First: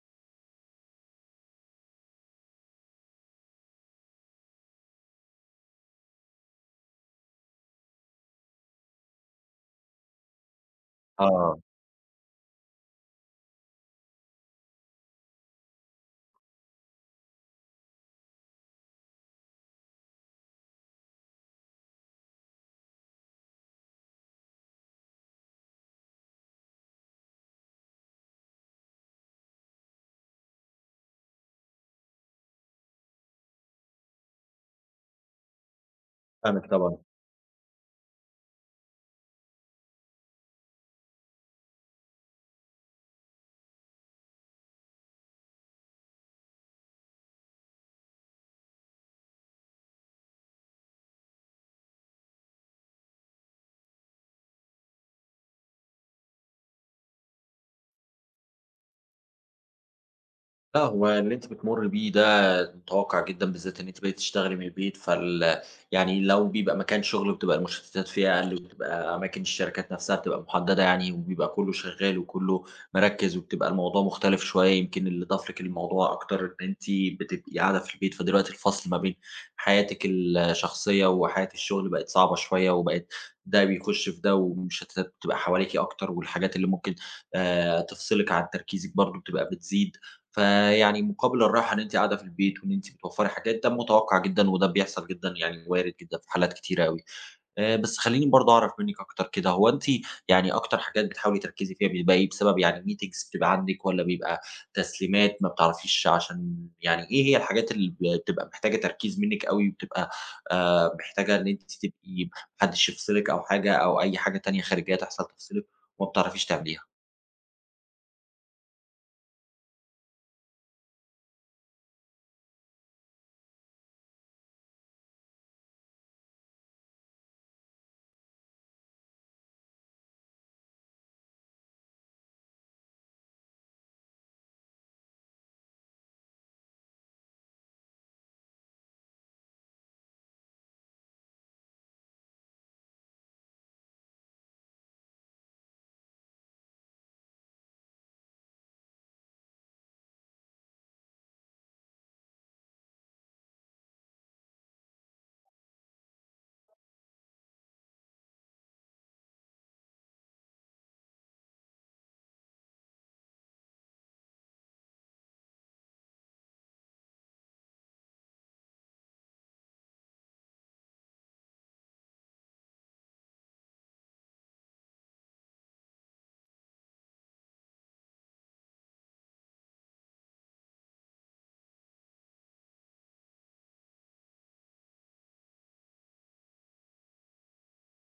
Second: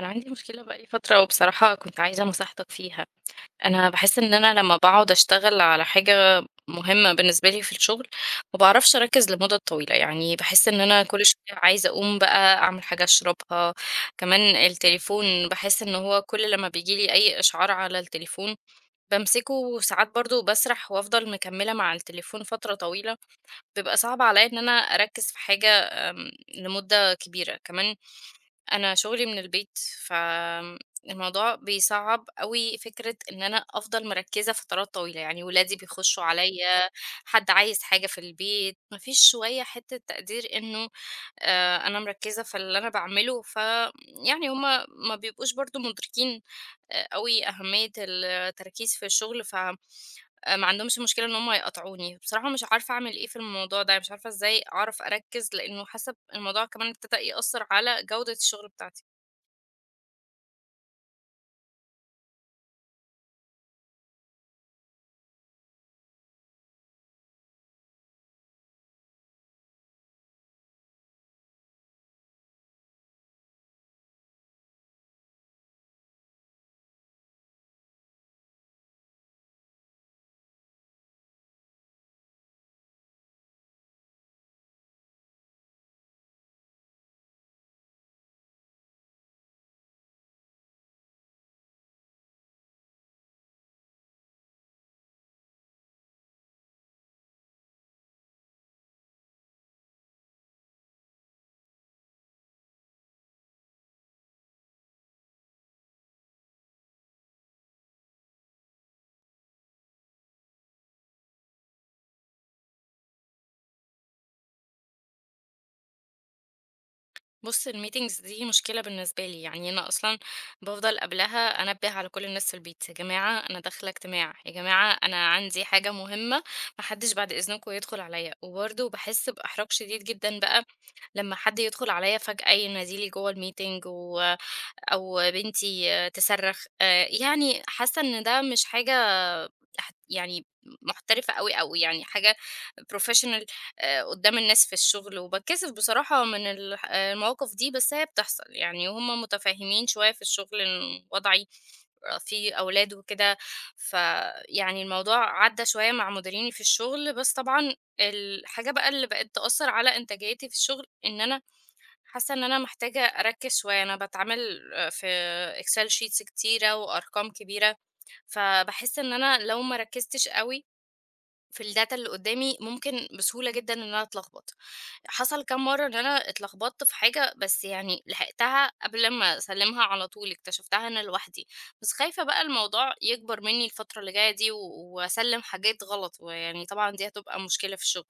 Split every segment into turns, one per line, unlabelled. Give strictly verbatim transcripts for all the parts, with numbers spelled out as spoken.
أنا عندي مشكلة بقى لي فترة، وبصراحة كنت عايزة نصيحتك فيها. أنا باحس إن أنا لمّا باقعد أشتغل على حاجة مهمة بالنسبة لي في الشغل، ما باعرفش أركّز لمُدَّة طويلة. يعني باحس إن أنا كل شوية
آه،
عايزة أقوم بقى أعمل حاجة أشربها. كمان التليفون، باحس إن هو كل لمّا بييجي لي أي إشعار على التليفون بامسكه، وساعات برضه باسرح وأفضل مكمّلة مع التليفون فترة طويلة. بيبقى صعب عليّا إن أنا أركّز في حاجة آمم لمُدَّة كبيرة. كمان أنا شغلي من البيت، فالموضوع بيصعّب أوي فكرة إن أنا أفضل مركّزة فترات طويلة. يعني ولادي بيخشّوا
فاهمِك
عليّا،
طبعًا.
حد عايز حاجة في البيت، ما فيش شوية حتّة تقدير إنه آآ أنا مركّزة في اللي أنا باعمله، ف يعني هُم ما بيبقوش برضه مُدركين آآ أوي أهمية التركيز في الشغل، ف آآ ما عندهمش مشكلة إن هُم يقاطعوني. بصراحة مش عارفة أعمل إيه في الموضوع ده، مش عارفة إزاي أعرف أركّز، لإنه حاسّة الموضوع كمان ابتدى يأثّر على جودة الشغل بتاعتي.
لأ، هو اللي أنتِ بتمُرّي بيه ده متوقّع جدًا، بالذات إن أنتِ بقيتِ تشتغلي من البيت. فال يعني لو بيبقى مكان شغل بتبقى المشتتات فيه أقل، وبتبقى أماكن الشركات نفسها بتبقى محددة يعني، وبيبقى كُلّه شغّال وكُلّه مركّز، وبتبقى الموضوع مختلف شوية. يمكن اللي ضاف لِك الموضوع أكتر إن أنتِ بتبقي قاعدة في البيت، فدلوقتي الفصل ما بين حياتِك الشخصية وحياة الشغل بقت صعبة شوية، وبقت ده بيخُش في ده، والمشتتات بتبقى حواليكِ أكتر، والحاجات اللي ممكن آآ تفصلِك عن تركيزِك برضه بتبقى بتزيد. فيعني مقابل الراحة إن أنتِ قاعدة في البيت وإن أنتِ بتوفّري حاجات، ده متوقّع جدًا وده بيحصل جدًا، يعني وارد جدًا في حالات كتيرة أوي. آآ بس خلّيني برضه أعرف منِّك أكتر كده، هو أنتِ يعني أكتر حاجات بتحاولي تركّزي فيها بيبقى إيه؟ بسبب يعني meetings بتبقى عندِك والّا بيبقى تسليمات ما بتعرفيش؟ عشان يعني إيه هي الحاجات اللي ب بتبقى محتاجة تركيز منِّك أوي، وبتبقى آآ محتاجة إن أنتِ تبقي ما حدّش يفصلِك، أو حاجة أو أي حاجة تانية خارجية تحصل تفصلِك، وما بتعرفيش تعمليها؟
بُص، الmeetings دي مشكلة بالنسبة لي. يعني أنا أصلًا بافضل قبلها أنبّه على كل الناس في البيت، يا جماعة أنا داخلة اجتماع، يا جماعة أنا عندي حاجة مهمة، ما حدش بعد إذنكم يدخل عليَّ. وبرضه باحس بإحراج شديد جدًا بقى لمّا حد يدخل عليَّ فجأة ينادي لي جوّه الmeeting، و أو بنتي تصرّخ. آآ يعني حاسة إن ده مش حاجة هت يعني محترفة أوي، أوي، يعني حاجة professional آآ قدّام الناس في الشغل، وباتكسف بصراحة من الح المواقف دي. بس هي بتحصل، يعني هُم متفهمين شوية في الشغل إن وضعي فيه أولاد وكده. فيعني الموضوع عدّى شوية مع مديريني في الشغل، بس طبعًا الحاجة بقى اللي بقت تأثّر على إنتاجيتي في الشغل، إن أنا حاسة إن أنا محتاجة أركّز شوية. أنا باتعامل في Excel sheets كتيرة وأرقام كبيرة، فباحس إن أنا لو ما ركّزتش أوي في الdata اللي قدّامي، ممكن بسهولة جدًا إن أنا أتلخبط. حصل كام مرّة إن أنا اتلخبطت في حاجة، بس يعني لحقتها قبل ما أسلّمها على طول، اكتشفتها أنا لوحدي. بس خايفة بقى الموضوع يكبر منّي الفترة اللي جاية دي، و وأسلّم حاجات غلط، ويعني طبعًا دي هتبقى مشكلة في الشغل.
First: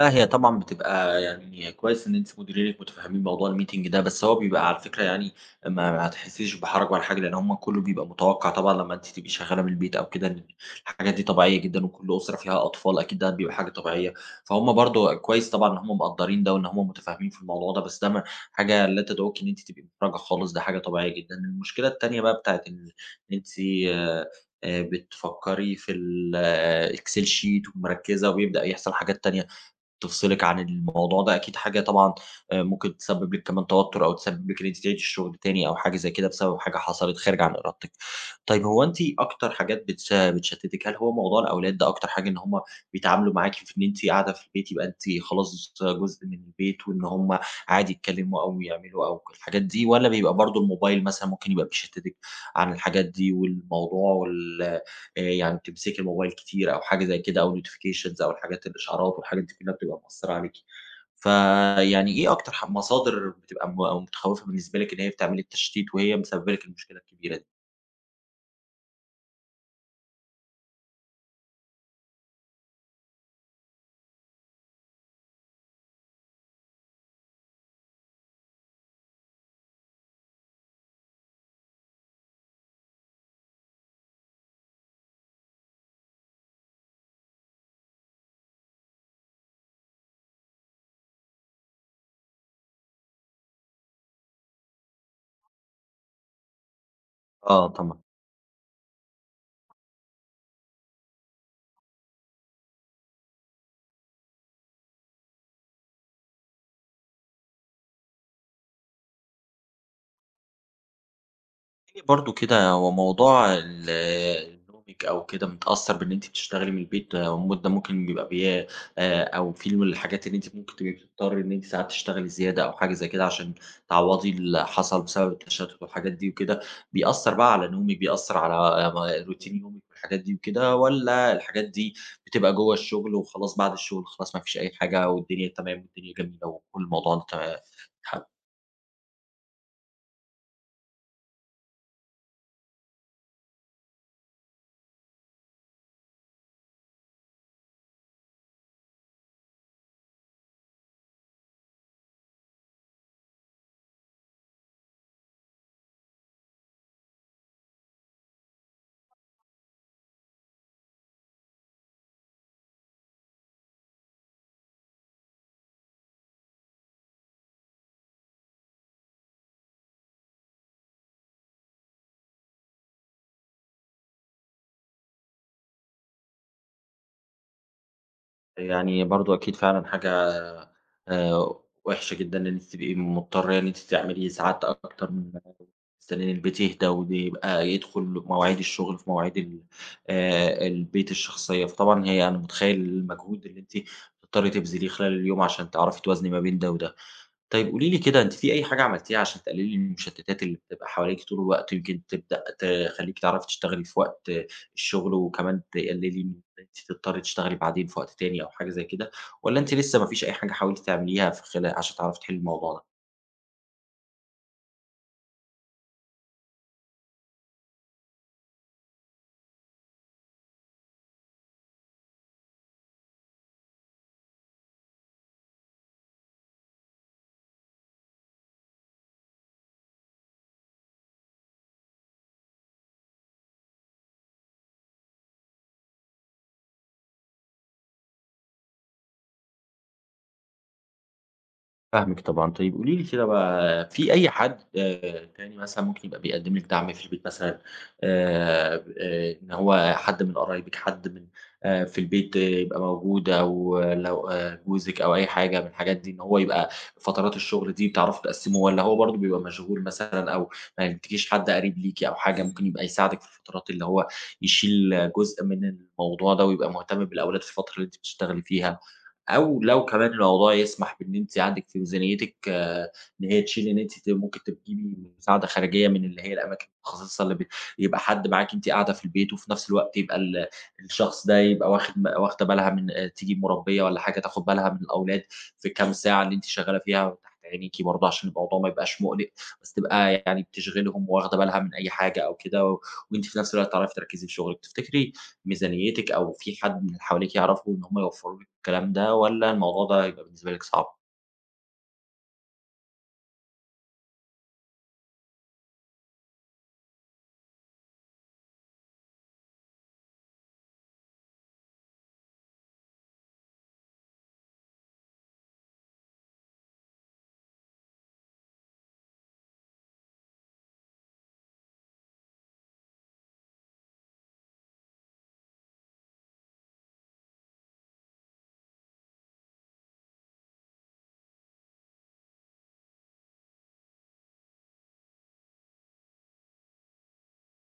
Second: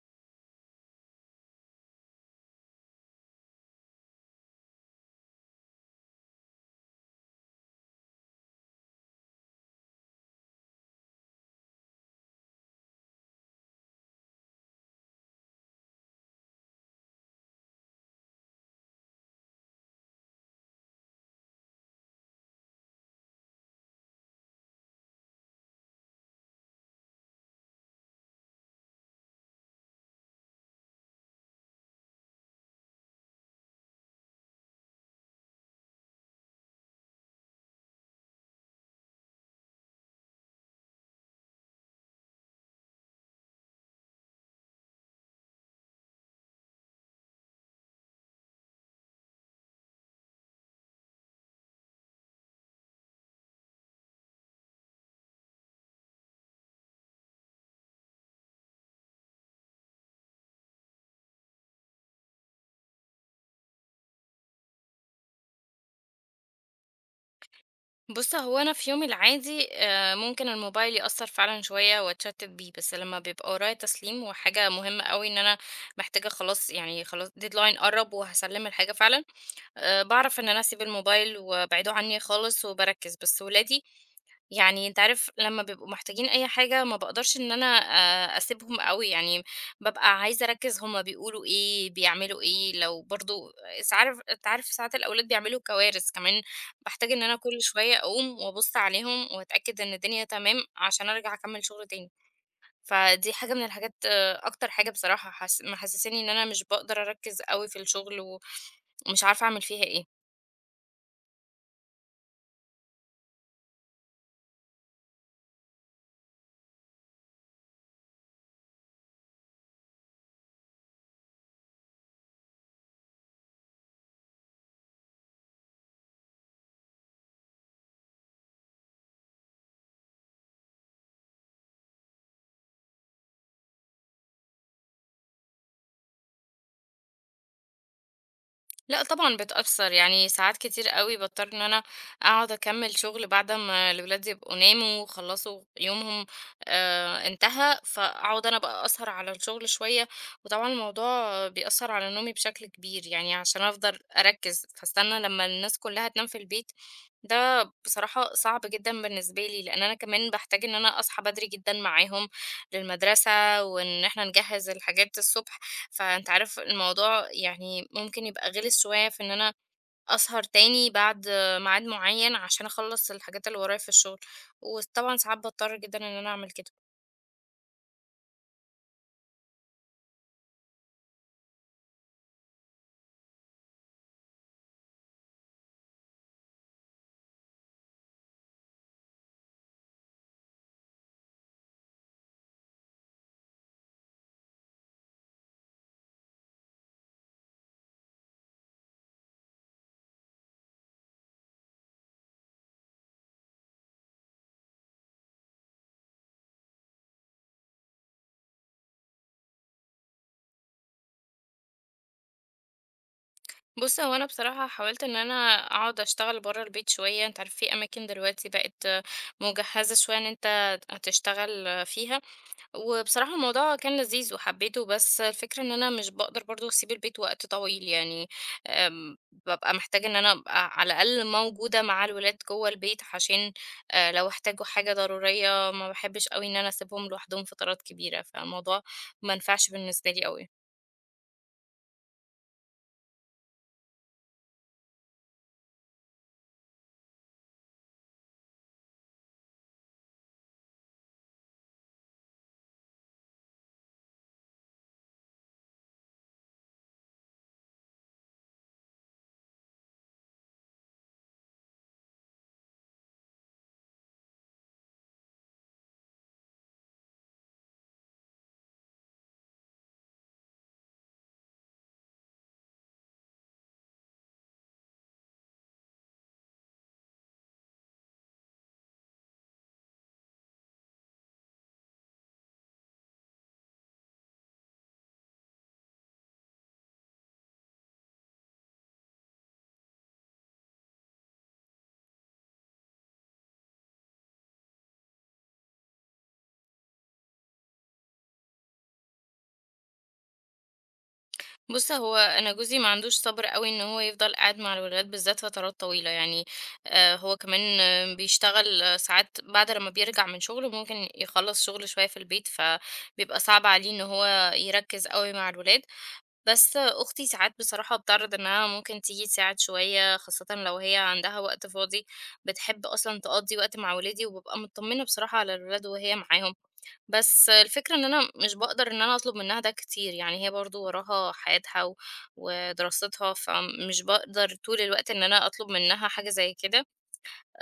لأ، هي طبعًا بتبقى يعني كويس إن أنتِ مديرِك متفهمين موضوع الmeeting ده، بس هو بيبقى على فكرة يعني ما هتحسيش بحرج ولا حاجة، لأن هم كله بيبقى متوقع طبعًا لمّا أنتِ تبقي شغالة من البيت أو كده، إن الحاجات دي طبيعية جدًا، وكل أسرة فيها أطفال أكيد ده بيبقى حاجة طبيعية. فهُم برضه كويس طبعًا إن هم مقدّرين ده، وإن هم متفاهمين في الموضوع ده، بس ده ما حاجة لا تدعوكِ إن أنتِ تبقي محرجة خالص، ده حاجة طبيعية جدًا. المشكلة التانية بقى بتاعة إن أنتِ آآ، بتفكّري في الexcel sheet ومركّزة وبيبدأ يحصل حاجات تانية تفصلِك عن الموضوع ده، أكيد حاجة طبعًا آآ ممكن تسبب لِك كمان توتر، أو تسبب لِك إن أنتِ تعيدي الشغل تاني أو حاجة زي كده، بسبب حاجة حصلت خارجة عن إرادتِك. طيب، هو أنتِ أكتر حاجات بتش بتشتتِك، هل هو موضوع الأولاد ده أكتر حاجة؟ إن هم بيتعاملوا معاكِ في إن أنتِ قاعدة في البيت، يبقى أنتِ خلاص جزء من البيت وإن هم عادي يتكلموا أو يعملوا أو الحاجات دي، والّا بيبقى برضه الموبايل مثلًا ممكن يبقى بيشتتِك عن الحاجات دي والموضوع وال آآ يعني بتمسكي الموبايل كتير أو حاجة زي كده، أو notifications أو الحاجات الإشعارات والحاجات دي كلّها بتبقى مأثّرة عليكِ. فيعني إيه أكتر ح مصادر بتبقى م متخوّفة بالنسبة لِك إن هي بتعمل لِك تشتيت وهي مسبّبة لِك المشكلة الكبيرة دي؟
بُص، هو أنا في يومي العادي آآ ممكن الموبايل يأثّر فعلًا شوية وأتشتِّت بيه. بس لمّا بيبقى ورايا تسليم وحاجة مهمة أوي إن أنا محتاجة خلاص، يعني خلاص deadline قرّب وهاسلِّم الحاجة فعلًا، آآ باعرف إن أنا أسيب الموبايل وأبعِده عني خالص وباركِّز. بس ولادي، يعني أنت عارف لمّا بيبقوا محتاجين أي حاجة ما باقدرش إن أنا آآ أسيبهم أوي. يعني بابقى عايزة أركّز هُم بيقولوا إيه، بيعملوا إيه، لو برضه س عارف أنت عارف ساعات الأولاد بيعملوا كوارث كمان. باحتاج إن أنا كل
آه
شوية
طبعًا.
أقوم وأبُص عليهم وأتأكد إن الدنيا تمام عشان أرجع أكمّل شغل تاني. فدي حاجة من الحاجات، آه، أكتر حاجة بصراحة حس محسّساني إن أنا مش باقدر أركّز أوي في الشغل و ومش عارفة أعمل فيها إيه.
برضه كده، هو موضوع ال نومِك أو كده متأثّر بإن أنتِ بتشتغلي من البيت آه، مدة ممكن بيبقى بيها آآ أو في من الحاجات اللي أنتِ ممكن تبقي بتضطرّي إن أنتِ ساعات تشتغلي زيادة أو حاجة زي كده، عشان تعوّضي اللي حصل بسبب التشتُّت والحاجات دي وكده، بيأثّر بقى على نومِك، بيأثّر على م روتين يومِك والحاجات دي وكده، والّا الحاجات دي بتبقى جوّه الشُغل وخلاص، بعد الشُغل خلاص ما فيش أي حاجة، والدنيا تمام والدنيا جميلة وكل الموضوع ده ت اتحل؟
لأ طبعًا بتأثّر. يعني ساعات كتير أوي باضطر إن أنا أقعد أكمّل شغل بعد ما الولاد يبقوا ناموا وخلّصوا يومهم، آآ انتهى، فأقعد أنا بقى أسهر على الشغل شوية. وطبعًا الموضوع بيأثّر على نومي بشكل كبير. يعني عشان أفضل أركّز، فاستنى لمّا الناس كلّها تنام في البيت. ده بصراحة صعب جدًا بالنسبة لي، لإن أنا كمان باحتاج إن أنا أصحى بدري جدًا معاهم للمدرسة، وإن إحنا نجهّز الحاجات الصبح. فأنت عارف الموضوع يعني ممكن يبقى غِلِس شوية في إن أنا أسهر تاني بعد ميعاد معيّن عشان أخلّص الحاجات اللي ورايا في الشغل. وطبعًا ساعات باضطر جدًا إن أنا أعمل كده.
يعني برضه أكيد فعلًا حاجة آآ وِحشة جدًا إن أنتِ تبقي مضطرة إن أنتِ تعملي ساعات أكتر، من تستني إن البيت يهدى، ويبقى يدخل مواعيد الشغل في مواعيد ال آآ البيت الشخصية. فطبعًا هي أنا متخيّل المجهود اللي أنتِ بتضطري تبذليه خلال اليوم، عشان تعرفي توازني ما بين ده وده. طيب قولي لي كده، أنتِ في أي حاجة عملتيها عشان تقللي من المشتتات اللي بتبقى حواليكِ طول الوقت، يمكن تبدأ تخلّيكِ تعرفي تشتغلي في وقت الشغل، وكمان تقللي من إن أنتِ تضطري تشتغلي بعدين في وقت تاني أو حاجة زي كده، والّا أنتِ لسه ما فيش أي حاجة حاولتِ تعمليها في خلا عشان تعرفي تحلّي الموضوع ده؟
بُص، هو أنا بصراحة حاولت إن أنا أقعد أشتغل برّه البيت شوية. أنت عارف في أماكن دلوقتي بقت مُجهّزة شوية إن أنت هتشتغل فيها. وبصراحة الموضوع كان لذيذ وحبيته. بس الفكرة ان انا مش بقدر برضو اسيب البيت وقت طويل، يعني أم، ببقى محتاجة ان انا ابقى على الاقل موجودة مع الولاد جوه البيت عشان، آه، لو احتاجوا حاجة ضرورية، ما بحبش قوي ان انا اسيبهم لوحدهم فترات كبيرة. فالموضوع ما نفعش بالنسبة لي قوي.
فاهمِك طبعًا. طيب قولي لي كده بقى، في أي حد آآ تاني مثلًا ممكن يبقى بيقدّم لِك دعم في البيت مثلًا، آآ ب آآ إن هو حد من قرايبِك، حد من آآ في البيت يبقى موجود، أو لو آآ جوزِك أو أي حاجة من الحاجات دي، إن هو يبقى فترات الشغل دي بتعرفوا تقسّموا، والّا هو برضه بيبقى مشغول مثلًا، أو ما يجيلكيش حد قريب ليكِ أو حاجة ممكن يبقى يساعدِك في الفترات اللي هو يشيل جزء من الموضوع ده، ويبقى مهتم بالأولاد في الفترة اللي أنتِ بتشتغلي فيها؟ أو لو كمان الموضوع يسمح بإن أنتِ عندِك في ميزانيتِك آه، إن هي تشيل إن أنتِ ت ممكن تجيبي مساعدة خارجية من اللي هي الأماكن المتخصصة، اللي ب يبقى حد معاكِ أنتِ قاعدة في البيت، وفي نفس الوقت يبقى ال الشخص ده يبقى واخد م واخدة بالها من آه، تجيب مربية والّا حاجة تاخد بالها من الأولاد في الكام ساعة اللي أنتِ شغالة فيها تحت عينيكِ برضه، عشان الموضوع ما يبقاش مُقلق، بس تبقى يعني بتشغلهم وواخدة بالها من أي حاجة أو كده، و- وأنتِ في نفس الوقت تعرفي تركّزي في شغلِك. تفتكري ميزانيتِك أو في حد من اللي حواليكِ يعرفوا إن هم يوفّروا لِك الكلام ده، والّا الموضوع ده هيبقى بالنسبة لِك صعب؟
بُص، هو أنا جوزي ما عندوش صبر أوي إن هو يفضل قاعد مع الولاد بالذات فترات طويلة. يعني آآ هو كمان، آه، بيشتغل، آه، ساعات بعد لمّا بيرجع من شغله ممكن يخلّص شغل شوية في البيت، فبيبقى صعب عليه إن هو يركّز أوي مع الولاد. بس آه، أختي ساعات بصراحة بتعرض إنها ممكن تيجي تساعد شوية، خاصةً لو هي عندها وقت فاضي. بتحب أصلًا تقضّي وقت مع ولادي، وبابقى متطمنة بصراحة على الولاد وهي معاهم. بس الفكرة إن أنا مش باقدر إن أنا أطلب منها ده كتير. يعني هي برضه وراها حياتها و ودراستها، فمش باقدر طول الوقت إن أنا أطلب منها حاجة زي كده.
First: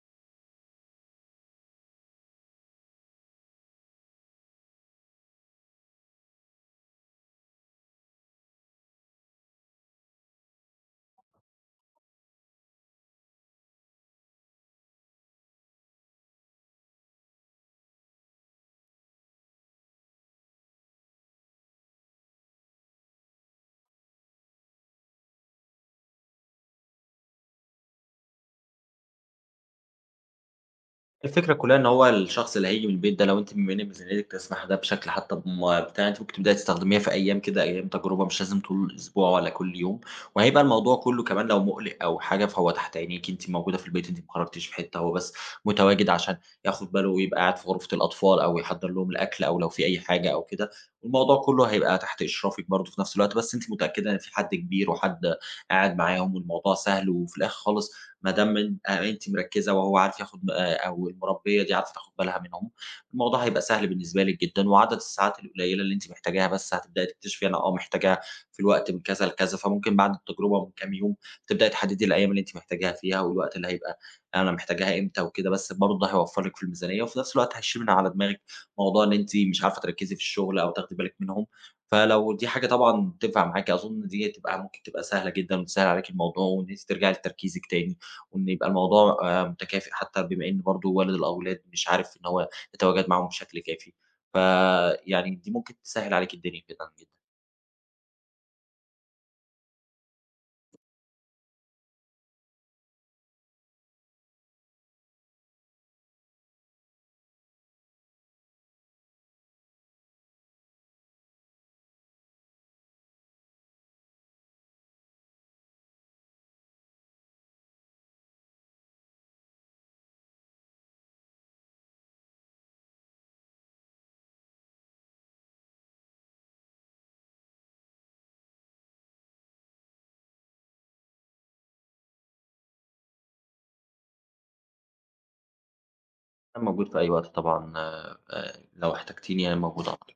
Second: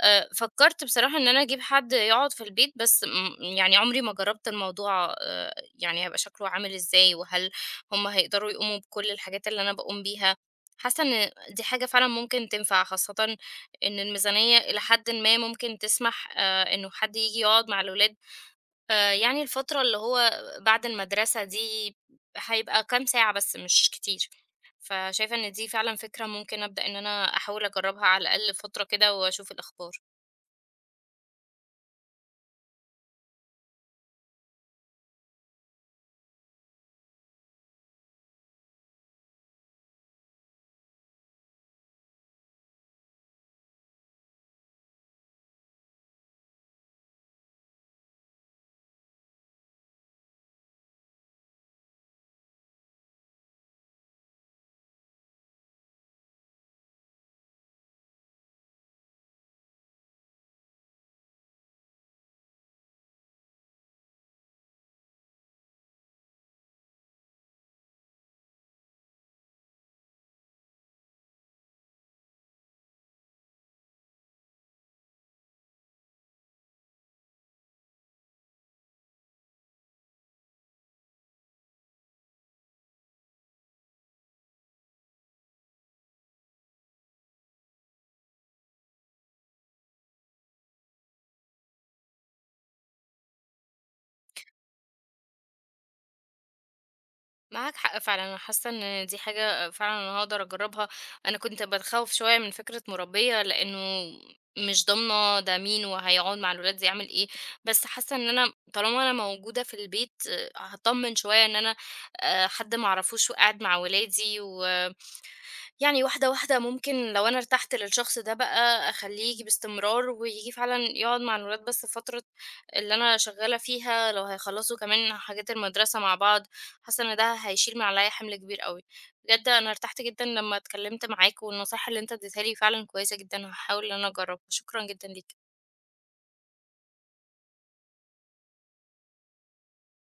آآ فكرت بصراحة إن أنا أجيب حد يقعد في البيت، بس م يعني عمري ما جرّبت الموضوع، آآ يعني هيبقى شكله عامل إزاي، وهل هم هيقدروا يقوموا بكل الحاجات اللي أنا باقوم بيها؟ حاسة إن دي حاجة فعلًا ممكن تنفع، خاصةً إن الميزانية إلى حدٍ ما ممكن تسمح آآ إنه حد ييجي يقعد مع الولاد، آآ يعني الفترة اللي هو بعد المدرسة دي هيبقى كام ساعة بس مش كتير. فشايفة إن دي فعلًا فكرة ممكن أبدأ إن أنا أحاول أجرّبها على الأقل فترة كده وأشوف الأخبار.
الفكرة كلّها إن هو الشخص اللي هييجي من البيت ده، لو أنتِ بما إن ميزانيتك تسمح ده بشكل حتى بم بتاع، أنتِ ممكن تبدئي تستخدميها في أيام كده، أيام تجربة مش لازم طول الأسبوع ولا كل يوم، وهيبقى الموضوع كلّه كمان لو مُقلق أو حاجة فهو تحت عينيكِ، أنتِ موجودة في البيت، أنتِ ما خرجتيش في حتة، هو بس متواجد عشان ياخد باله، ويبقى قاعد في غرفة الأطفال أو يحضّر لهم الأكل أو لو في أي حاجة أو كده، الموضوع كلّه هيبقى تحت إشرافِك برضه في نفس الوقت، بس أنتِ متأكدة إن في حد كبير وحد قاعد معاهم والموضوع سهل، وفي الآخر خالص ما دام إن آآ أنتِ مركّزة وهو عارف ياخد آآ أو المُربّية دي عارفة تاخد بالها منهم، الموضوع هيبقى سهل بالنسبة لِك جدًا، وعدد الساعات القليّلة اللي أنتِ محتاجاها بس هتبدئي تكتشفي أنا آه محتاجاها في الوقت من كذا لكذا، فممكن بعد التجربة من كام يوم تبدئي تحدّدي الأيام اللي أنتِ محتاجاها فيها، والوقت اللي هيبقى أنا محتاجاها إمتى وكده، بس برضه ده هيوفّر لِك في الميزانية، وفي نفس الوقت هيشيل من على دماغِك موضوع إن أنتِ مش عارفة تركّزي في الشغل أو تاخدي بالِك منهم، فلو دي حاجة طبعًا تنفع معاكِ أظن دي تبقى ممكن تبقى سهلة جدًا، وتسهّل عليكِ الموضوع وإن أنتِ ترجعي لتركيزِك تاني. وإن يبقى الموضوع آآ متكافئ، حتى بما إن برضه والد الأولاد مش عارف إن هو يتواجد معاهم بشكل كافي، فيعني دي ممكن تسهّل عليكِ الدنيا جدًا، جدًا.
معاك حق فعلًا، أنا حاسة إن دي حاجة فعلًا أنا هاقدر أجرّبها. أنا كنت باتخوّف شوية من فكرة مُربية، لإنه مش ضامنة ده مين وهيقعد مع الولاد دي يعمل إيه. بس حاسة إن أنا طالما أنا موجودة في البيت هاتطمن شوية إن أنا آآ حد ما أعرفوش وقاعد مع ولادي و يعني واحدة، واحدة ممكن لو أنا ارتحت للشخص ده بقى أخلّيه ييجي باستمرار، وييجي فعلًا يقعد مع الولاد بس فترة اللي أنا شغّالة فيها، لو هيخلّصوا كمان حاجات المدرسة مع بعض. حاسة إن ده هيشيل من عليّا حمل كبير أوي. بجد أنا ارتحت جدًا لمّا اتكلّمت معاك، والنصايح اللي أنت ادّيتها لي فعلًا كويسة جدًا. هاحاول إن أنا أجرّبها. شكرًا جدًا ليك.
أنا موجود في أي وقت طبعًا، آآ لو احتجتيني أنا موجود على طول.